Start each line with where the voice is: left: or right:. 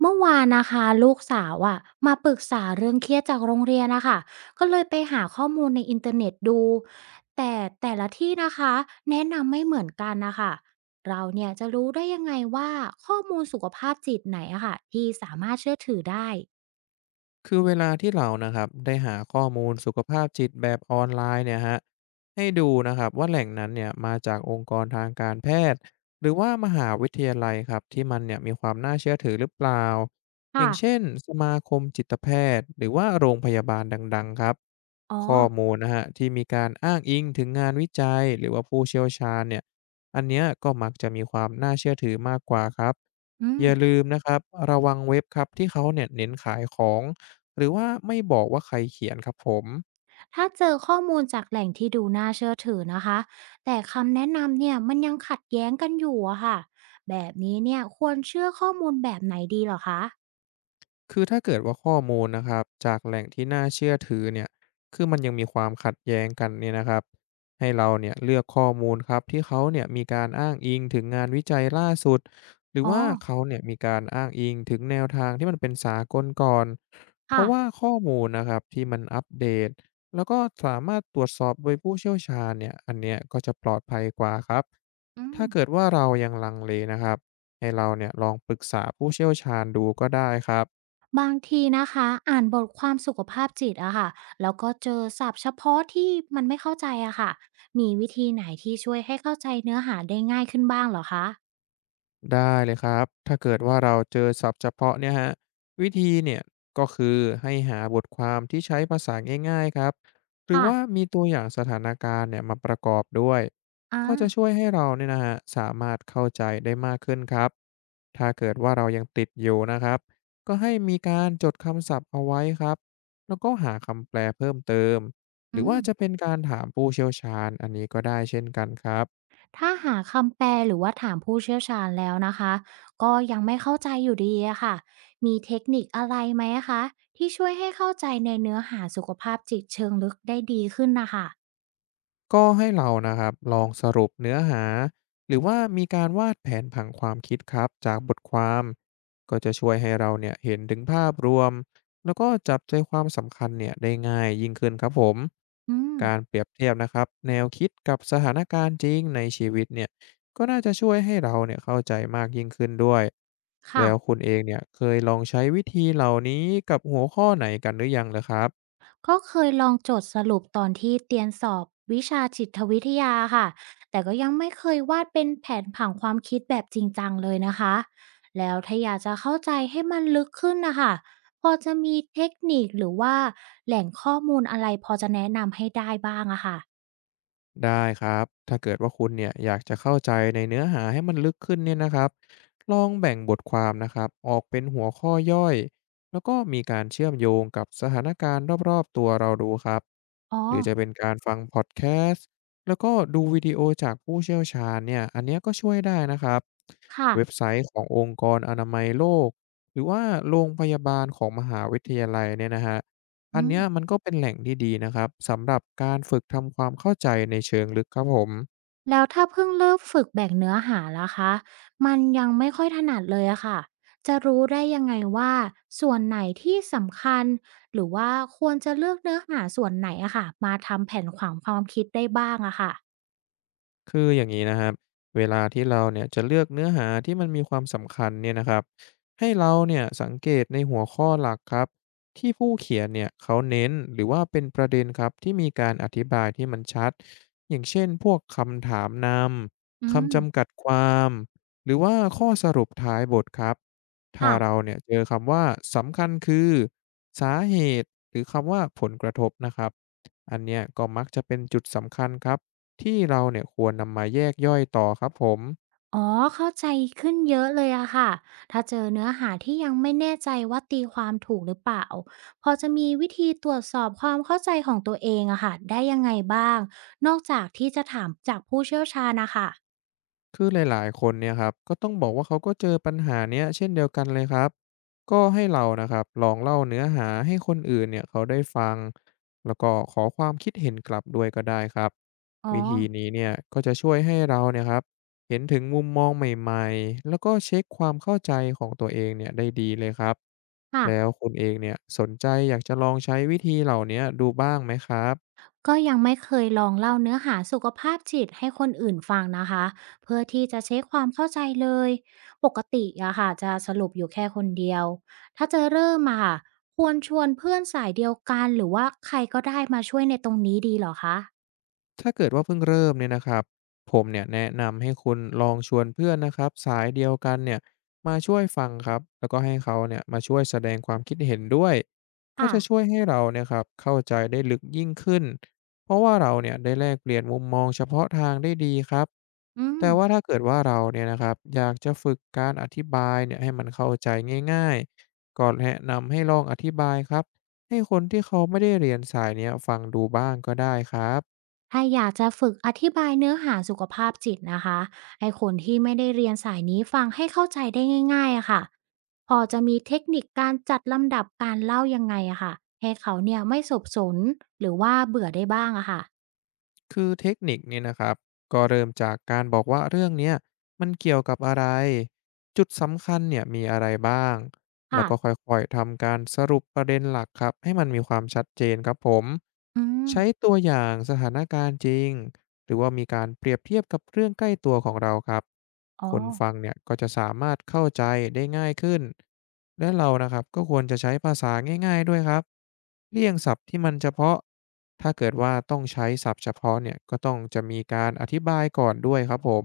right: เมื่อวานนะคะลูกสาวอะมาปรึกษาเรื่องเครียดจากโรงเรียนนะคะก็เลยไปหาข้อมูลในอินเทอร์เน็ตดูแต่แต่ละที่นะคะแนะนำไม่เหมือนกันนะคะเราเนี่ยจะรู้ได้ยังไงว่าข้อมูลสุขภาพจิตไหนอะค่ะที่สามารถเชื่อถือได้
left: คือเวลาที่เรานะครับได้หาข้อมูลสุขภาพจิตแบบออนไลน์เนี่ยฮะให้ดูนะครับว่าแหล่งนั้นเนี่ยมาจากองค์กรทางการแพทย์หรือว่ามหาวิทยาลัยครับที่มันเนี่ยมีความน่าเชื่อถือหรือเปล่าอ
right: ค่ะ
left: ย่างเช่นสมาคมจิตแพทย์หรือว่าโรงพยาบาลดังๆครับ
right: อ๋อ
left: ข้อมูลนะฮะที่มีการอ้างอิงถึงงานวิจัยหรือว่าผู้เชี่ยวชาญเนี่ยอันเนี้ยก็มักจะมีความน่าเชื่อถือมากกว่าครับ
right: อืม
left: อย่าลืมนะครับระวังเว็บครับที่เขาเนี่ยเน้นขายของ หรือว่าไม่บอกว่าใครเขียนครับผม
right: ถ้าเจอข้อมูลจากแหล่งที่ดูน่าเชื่อถือนะคะแต่คำแนะนำเนี่ยมันยังขัดแย้งกันอยู่อะค่ะแบบนี้เนี่ยควรเชื่อข้อมูลแบบไหนดีเหรอคะ
left: คือถ้าเกิดว่าข้อมูลนะครับจากแหล่งที่น่าเชื่อถือเนี่ยคือมันยังมีความขัดแย้งกันเนี่ยนะครับให้เราเนี่ยเลือกข้อมูลครับที่เขาเนี่ยมีการอ้างอิงถึงงานวิจัยล่าสุด หรือ
right: อ๋อ
left: ว่าเขาเนี่ยมีการอ้างอิงถึงแนวทางที่มันเป็นสากลก่อนเพ
right: ค่ะ
left: ราะว่าข้อมูลนะครับที่มันอัปเดตแล้วก็สามารถตรวจสอบโดยผู้เชี่ยวชาญเนี่ยอันเนี้ยก็จะปลอดภัยกว่าครับ
right: อืม
left: ถ้าเกิดว่าเรายังลังเลนะครับให้เราเนี่ยลองปรึกษาผู้เชี่ยวชาญดูก็ได้ครับ
right: บางทีนะคะอ่านบทความสุขภาพจิตอะค่ะแล้วก็เจอศัพท์เฉพาะที่มันไม่เข้าใจอะค่ะมีวิธีไหนที่ช่วยให้เข้าใจเนื้อหาได้ง่ายขึ้นบ้างเหรอคะ
left: ได้เลยครับถ้าเกิดว่าเราเจอศัพท์เฉพาะเนี่ยฮะวิธีเนี่ยก็คือให้หาบทความที่ใช้ภาษาง่ายๆครับหรือว่า
right: ค่ะ
left: มีตัวอย่างสถานการณ์เนี่ยมาประกอบด้วย
right: อ่า
left: ก็จะช่วยให้เราเนี่ยนะฮะสามารถเข้าใจได้มากขึ้นครับถ้าเกิดว่าเรายังติดอยู่นะครับก็ให้มีการจดคำศัพท์เอาไว้ครับแล้วก็หาคำแปลเพิ่มเติมห
right: อื
left: รือว่า
right: ม
left: จะเป็นการถามผู้เชี่ยวชาญอันนี้ก็ได้เช่นกันครับ
right: ถ้าหาคำแปลหรือว่าถามผู้เชี่ยวชาญแล้วนะคะก็ยังไม่เข้าใจอยู่ดีอะค่ะมีเทคนิคอะไรไหมอะคะที่ช่วยให้เข้าใจในเนื้อหาสุขภาพจิตเชิงลึกได้ดีขึ้นนะคะ
left: ก็ให้เรานะครับลองสรุปเนื้อหาหรือว่ามีการวาดแผนผังความคิดครับจากบทความก็จะช่วยให้เราเนี่ยเห็นถึงภาพรวมแล้วก็จับใจความสำคัญเนี่ยได้ง่ายยิ่งขึ้นครับผม
right: อืม
left: การเปรียบเทียบนะครับแนวคิดกับสถานการณ์จริงในชีวิตเนี่ยก็น่าจะช่วยให้เราเนี่ยเข้าใจมากยิ่งขึ้นด้วยแล้ว
right: ค่ะ
left: คุณเองเนี่ยเคยลองใช้วิธีเหล่านี้กับหัวข้อไหนกันหรือยังเหรครับ
right: ก็เคยลองจดสรุปตอนที่เตรียมสอบวิชาจิตวิทยาค่ะแต่ก็ยังไม่เคยวาดเป็นแผนผังความคิดแบบจริงจังเลยนะคะแล้วถ้าอยากจะเข้าใจให้มันลึกขึ้นนะคะพอจะมีเทคนิคหรือว่าแหล่งข้อมูลอะไรพอจะแนะนำให้ได้บ้างอะค่ะ
left: ได้ครับ ถ้าเกิดว่าคุณเนี่ยอยากจะเข้าใจในเนื้อหาให้มันลึกขึ้นเนี่ยนะครับลองแบ่งบทความนะครับออกเป็นหัวข้อย่อยแล้วก็มีการเชื่อมโยงกับสถานการณ์รอบๆตัวเราดูครับ
right: อ๋อ
left: หรือจะเป็นการฟังพอดแคสต์แล้วก็ดูวิดีโอจากผู้เชี่ยวชาญเนี่ยอันเนี้ยก็ช่วยได้นะครับ
right: ค่ะ
left: เว็บไซต์ขององค์กรอนามัยโลกหรือว่าโรงพยาบาลของมหาวิทยาลัยเนี่ยนะฮะ อัน
right: อื
left: เนี้ยมัน
right: ม
left: ก็เป็นแหล่งที่ดีนะครับสำหรับการฝึกทำความเข้าใจในเชิงลึกครับผม
right: แล้วถ้าเพิ่งเริ่มฝึกแบ่งเนื้อหาล่ะคะมันยังไม่ค่อยถนัดเลยอะค่ะจะรู้ได้ยังไงว่าส่วนไหนที่สำคัญหรือว่าควรจะเลือกเนื้อหาส่วนไหนอะค่ะมาทำแผนขวางความคิดได้บ้างอะค่ะ
left: คืออย่างนี้นะครับเวลาที่เราเนี่ยจะเลือกเนื้อหาที่มันมีความสำคัญเนี่ยนะครับให้เราเนี่ยสังเกตในหัวข้อหลักครับที่ผู้เขียนเนี่ยเขาเน้นหรือว่าเป็นประเด็นครับที่มีการอธิบายที่มันชัดอย่างเช่นพวกคำถามน
right: อื
left: ำ
right: ม
left: คำจำกัดความหรือว่าข้อสรุปท้ายบทครับถ้าเรา
right: ค่ะ
left: เนี่ยเจอคำว่าสำคัญคือสาเหตุหรือคำว่าผลกระทบนะครับอันเนี้ยก็มักจะเป็นจุดสำคัญครับ ที่เราเนี่ยควรนำมาแยกย่อยต่อครับผม
right: อ๋อเข้าใจขึ้นเยอะเลยอะค่ะถ้าเจอเนื้อหาที่ยังไม่แน่ใจว่าตีความถูกหรือเปล่าพอจะมีวิธีตรวจสอบความเข้าใจของตัวเองอะค่ะได้ยังไงบ้างนอกจากที่จะถามจากผู้เชี่ยวชาญนะคะ
left: คือหลายๆคนเนี่ยครับก็ต้องบอกว่าเขาก็เจอปัญหาเนี้ยเช่นเดียวกันเลยครับก็ให้เรานะครับลองเล่าเนื้อหาให้คนอื่นเนี่ยเขาได้ฟังแล้วก็ขอความคิดเห็นกลับด้วยก็ได้ครับ
right: อ๋อ
left: วิธีนี้เนี่ยก็จะช่วยให้เราเนี่ยครับเห็นถึงมุมมองใหม่ๆแล้วก็เช็คความเข้าใจของตัวเองเนี่ยได้ดีเลยครับ
right: ค่ะ
left: แล้วคุณเองเนี่ยสนใจอยากจะลองใช้วิธีเหล่านี้ดูบ้างไหมครับ
right: ก็ยังไม่เคยลองเล่าเนื้อหาสุขภาพจิตให้คนอื่นฟังนะคะเพื่อที่จะเช็คความเข้าใจเลยปกติอะค่ะจะสรุปอยู่แค่คนเดียวถ้าจะเริ่มอะค่ะควรชวนเพื่อนสายเดียวกันหรือว่าใครก็ได้มาช่วยในตรงนี้ดีเหรอคะ
left: ถ้าเกิดว่าเพิ่งเริ่มเนี่ยนะครับผมเนี่ยแนะนำให้คุณลองชวนเพื่อนนะครับสายเดียวกันเนี่ยมาช่วยฟังครับแล้วก็ให้เขาเนี่ยมาช่วยแสดงความคิดเห็นด้วยก็
right: ค่ะ
left: จะช่วยให้เราเนี่ยครับเข้าใจได้ลึกยิ่งขึ้นเพราะว่าเราเนี่ยได้แลกเปลี่ยนมุมมองเฉพาะทางได้ดีครับ
right: อืม
left: แต่ว่าถ้าเกิดว่าเราเนี่ยนะครับอยากจะฝึกการอธิบายเนี่ยให้มันเข้าใจง่ายๆก็แนะนำให้ลองอธิบายครับให้คนที่เขาไม่ได้เรียนสายเนี้ยฟังดูบ้างก็ได้ครับ
right: ถ้าอยากจะฝึกอธิบายเนื้อหาสุขภาพจิตนะคะให้คนที่ไม่ได้เรียนสายนี้ฟังให้เข้าใจได้ง่ายๆอะค่ะพอจะมีเทคนิคการจัดลำดับการเล่ายังไงอะค่ะให้เขาเนี่ยไม่สับสนหรือว่าเบื่อได้บ้างอะค่ะ
left: คือเทคนิคเนี่ยนะครับก็เริ่มจากการบอกว่าเรื่องเนี้ยมันเกี่ยวกับอะไรจุดสำคัญเนี่ยมีอะไรบ้างแล้
right: ค่ะ
left: วก็ค่อยๆทำการสรุปประเด็นหลักครับให้มันมีความชัดเจนครับผม
right: อืม
left: ใช้ตัวอย่างสถานการณ์จริง หรือว่ามีการเปรียบเทียบกับเรื่องใกล้ตัวของเราครับ
right: อ๋อ
left: คนฟังเนี่ยก็จะสามารถเข้าใจได้ง่ายขึ้นและเรานะครับก็ควรจะใช้ภาษาง่ายๆด้วยครับเลี่ยงศัพท์ที่มันเฉพาะถ้าเกิดว่าต้องใช้ศัพท์เฉพาะเนี่ยก็ต้องจะมีการอธิบายก่อนด้วยครับผม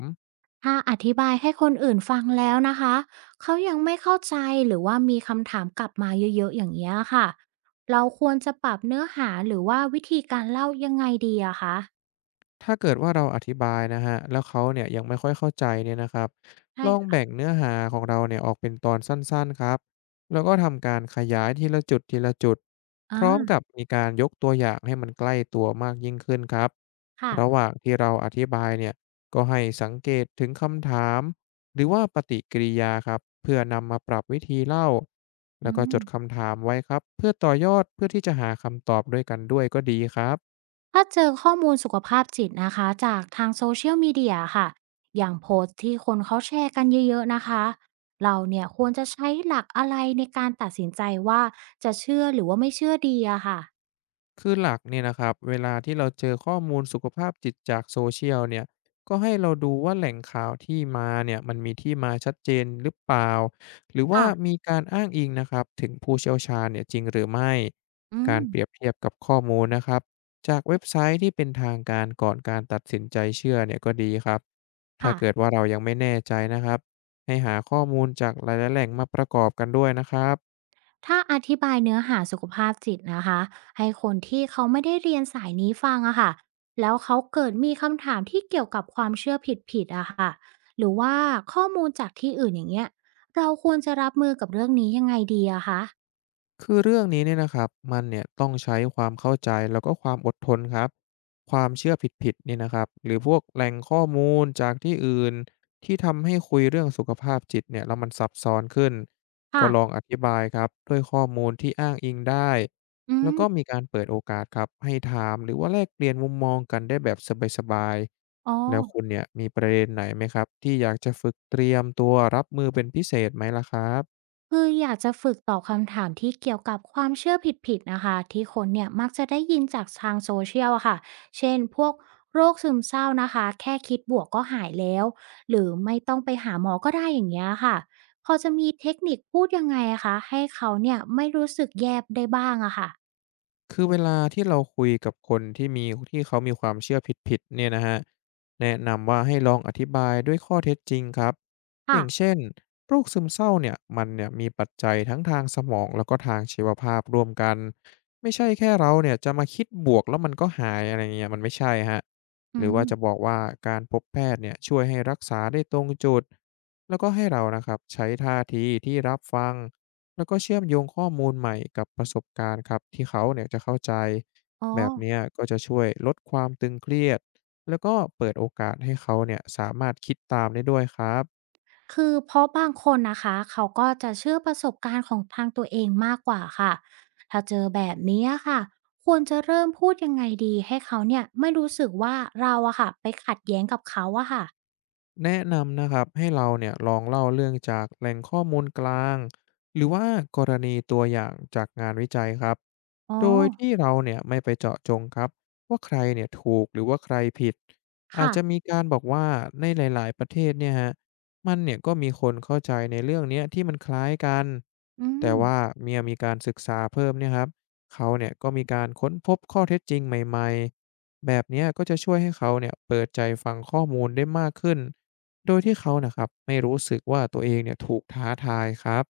right: ถ้าอธิบายให้คนอื่นฟังแล้วนะคะเขายังไม่เข้าใจหรือว่ามีคำถามกลับมาเยอะๆอย่างเงี้ยค่ะเราควรจะปรับเนื้อหาหรือว่าวิธีการเล่ายังไงดีอะคะ
left: ถ้าเกิดว่าเราอธิบายนะฮะแล้วเขาเนี่ยยังไม่ค่อยเข้าใจเนี่ยนะครับ
right: ใช่
left: ลอง
right: ค่ะ
left: แบ่งเนื้อหาของเราเนี่ยออกเป็นตอนสั้นๆครับแล้วก็ทำการขยายทีละจุดพ
right: อ่
left: ร้อม
right: า
left: กับมีการยกตัวอย่างให้มันใกล้ตัวมากยิ่งขึ้นครับ
right: ค่ะ
left: ระหว่างที่เราอธิบายเนี่ยก็ให้สังเกตถึงคำถามหรือว่าปฏิกิริยาครับเพื่อนำมาปรับวิธีเล่าแล้
right: อื
left: วก็จ
right: ม
left: ดคำถามไว้ครับเพื่อต่อยอดเพื่อที่จะหาคำตอบด้วยกันด้วยก็ดีครับ
right: ถ้าเจอข้อมูลสุขภาพจิตนะคะจากทางโซเชียลมีเดียค่ะอย่างโพสต์ที่คนเขาแชร์กันเยอะๆนะคะเราเนี่ยควรจะใช้หลักอะไรในการตัดสินใจว่าจะเชื่อหรือว่าไม่เชื่อดีอะค่ะ
left: คือหลักเนี่ยนะครับเวลาที่เราเจอข้อมูลสุขภาพจิตจากโซเชียลเนี่ยก็ให้เราดูว่าแหล่งข่าวที่มาเนี่ยมันมีที่มาชัดเจนหรือเปล่าหรือว่า
right: ค่ะ
left: มีการอ้างอิงนะครับถึงผู้เชี่ยวชาญเนี่ยจริงหรือไม่
right: อื
left: กา
right: ม
left: รเปรียบเทียบกับข้อมูลนะครับจากเว็บไซต์ที่เป็นทางการก่อนการตัดสินใจเชื่อเนี่ยก็ดีครับถ้า
right: ค่ะ
left: เกิดว่าเรายังไม่แน่ใจนะครับให้หาข้อมูลจากหลายๆแหล่งมาประกอบกันด้วยนะครับ
right: ถ้าอธิบายเนื้อหาสุขภาพจิตนะคะให้คนที่เขาไม่ได้เรียนสายนี้ฟังอะค่ะแล้วเขาเกิดมีคำถามที่เกี่ยวกับความเชื่อผิดๆอะค่ะหรือว่าข้อมูลจากที่อื่นอย่างเงี้ยเราควรจะรับมือกับเรื่องนี้ยังไงดีอะคะ
left: คือเรื่องนี้เนี่ยนะครับมันเนี่ยต้องใช้ความเข้าใจแล้วก็ความอดทนครับความเชื่อผิดๆเนี่ยนะครับหรือพวกแหล่งข้อมูลจากที่อื่นที่ทำให้คุยเรื่องสุขภาพจิตเนี่ยแล้วมันซับซ้อนขึ้นก็
right: ค่ะ
left: ลองอธิบายครับด้วยข้อมูลที่อ้างอิงได้
right: อื
left: แล้วก็
right: ม
left: มีการเปิดโอกาสครับให้ถามหรือว่าแลกเปลี่ยนมุมมองกันได้แบบสบาย
right: อ๋อ
left: ๆแล้วคุณเนี่ยมีประเด็นไหนไหมครับที่อยากจะฝึกเตรียมตัวรับมือเป็นพิเศษไหมล่ะครับ
right: คืออยากจะฝึกตอบคำถามที่เกี่ยวกับความเชื่อผิดๆนะคะที่คนเนี่ยมักจะได้ยินจากทางโซเชียลอะค่ะเช่นพวกโรคซึมเศร้านะคะแค่คิดบวกก็หายแล้วหรือไม่ต้องไปหาหมอก็ได้อย่างเงี้ยค่ะพอจะมีเทคนิคพูดยังไงอะคะให้เขาเนี่ยไม่รู้สึกแยบได้บ้างอะค่ะ
left: คือเวลาที่เราคุยกับคนที่เขามีความเชื่อผิดๆเนี่ยนะฮะแนะนำว่าให้ลองอธิบายด้วยข้อเท็จจริงครับอ
right: ค่ะ
left: ย่างเช่นโรคซึมเศร้าเนี่ยมันเนี่ยมีปัจจัยทั้งทางสมองแล้วก็ทางชีวภาพร่วมกันไม่ใช่แค่เราเนี่ยจะมาคิดบวกแล้วมันก็หายอะไรเงี้ยมันไม่ใช่ฮะห
right: อื
left: รือ
right: ม
left: ว่าจะบอกว่าการพบแพทย์เนี่ยช่วยให้รักษาได้ตรงจุดแล้วก็ให้เรานะครับใช้ท่าทีที่รับฟัง แล้วก็เชื่อมโยงข้อมูลใหม่กับประสบการณ์ครับที่เขาเนี่ยจะเข้าใจ
right: อ๋อ
left: แบบเนี้ยก็จะช่วยลดความตึงเครียดแล้วก็เปิดโอกาสให้เขาเนี่ยสามารถคิดตามได้ด้วยครับ
right: คือเพราะบางคนนะคะเขาก็จะเชื่อประสบการณ์ของทางตัวเองมากกว่าค่ะถ้าเจอแบบนี้ค่ะควรจะเริ่มพูดยังไงดีให้เขาเนี่ยไม่รู้สึกว่าเราอะค่ะไปขัดแย้งกับเขาอะค่ะ
left: แนะนำนะครับให้เราเนี่ยลองเล่าเรื่องจากแหล่งข้อมูลกลางหรือว่ากรณีตัวอย่างจากงานวิจัยครับ
right: อ๋อ
left: โดยที่เราเนี่ยไม่ไปเจาะจงครับว่าใครเนี่ยถูกหรือว่าใครผิดอาจ
right: ค่ะ
left: จะมีการบอกว่าในหลายๆประเทศเนี่ยฮะมันเนี่ยก็มีคนเข้าใจในเรื่องเนี้ยที่มันคล้ายกัน
right: อื
left: แต่
right: ม
left: ว่าเมียมีการศึกษาเพิ่มเนี่ยครับเขาเนี่ยก็มีการค้นพบข้อเท็จจริงใหม่ๆแบบเนี้ยก็จะช่วยให้เขาเนี่ยเปิดใจฟังข้อมูลได้มากขึ้น โดยที่เขานะครับไม่รู้สึกว่าตัวเองเนี่ยถูกท้าทายครับ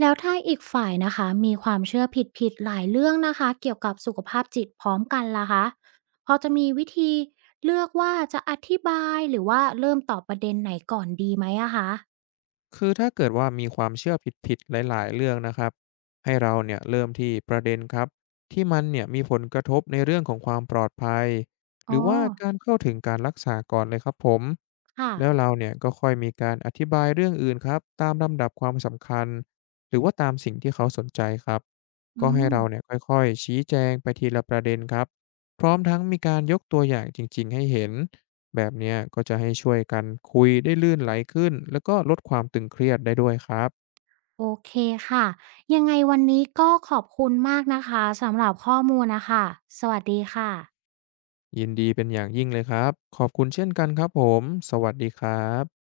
right: แล้วถ้าอีกฝ่ายนะคะมีความเชื่อผิดๆหลายเรื่องนะคะเกี่ยวกับสุขภาพจิตพร้อมกันล่ะคะพอจะมีวิธีเลือกว่าจะอธิบายหรือว่าเริ่มตอบประเด็นไหนก่อนดีไหมอะคะ
left: คือถ้าเกิดว่ามีความเชื่อผิดๆหลายๆเรื่องนะครับให้เราเนี่ยเริ่มที่ประเด็นครับที่มันเนี่ยมีผลกระทบในเรื่องของความปลอดภัยห
right: อ๋อ
left: รือว่าการเข้าถึงการรักษาก่อนเลยครับผม
right: ค่ะ
left: แล้วเราเนี่ยก็ค่อยมีการอธิบายเรื่องอื่นครับตามลำดับความสำคัญหรือว่าตามสิ่งที่เขาสนใจครับ
right: อื
left: ก็ให้เราเนี่ย
right: ม
left: ค่อยๆชี้แจงไปทีละประเด็นครับพร้อมทั้งมีการยกตัวอย่างจริงๆให้เห็น แบบเนี้ยก็จะให้ช่วยกันคุยได้ลื่นไหลขึ้นแล้วก็ลดความตึงเครียดได้ด้วยครับ
right: โอเคค่ะยังไงวันนี้ก็ขอบคุณมากนะคะสำหรับข้อมูลนะคะสวัสดีค่ะ
left: ยินดีเป็นอย่างยิ่งเลยครับขอบคุณเช่นกันครับผมสวัสดีครับ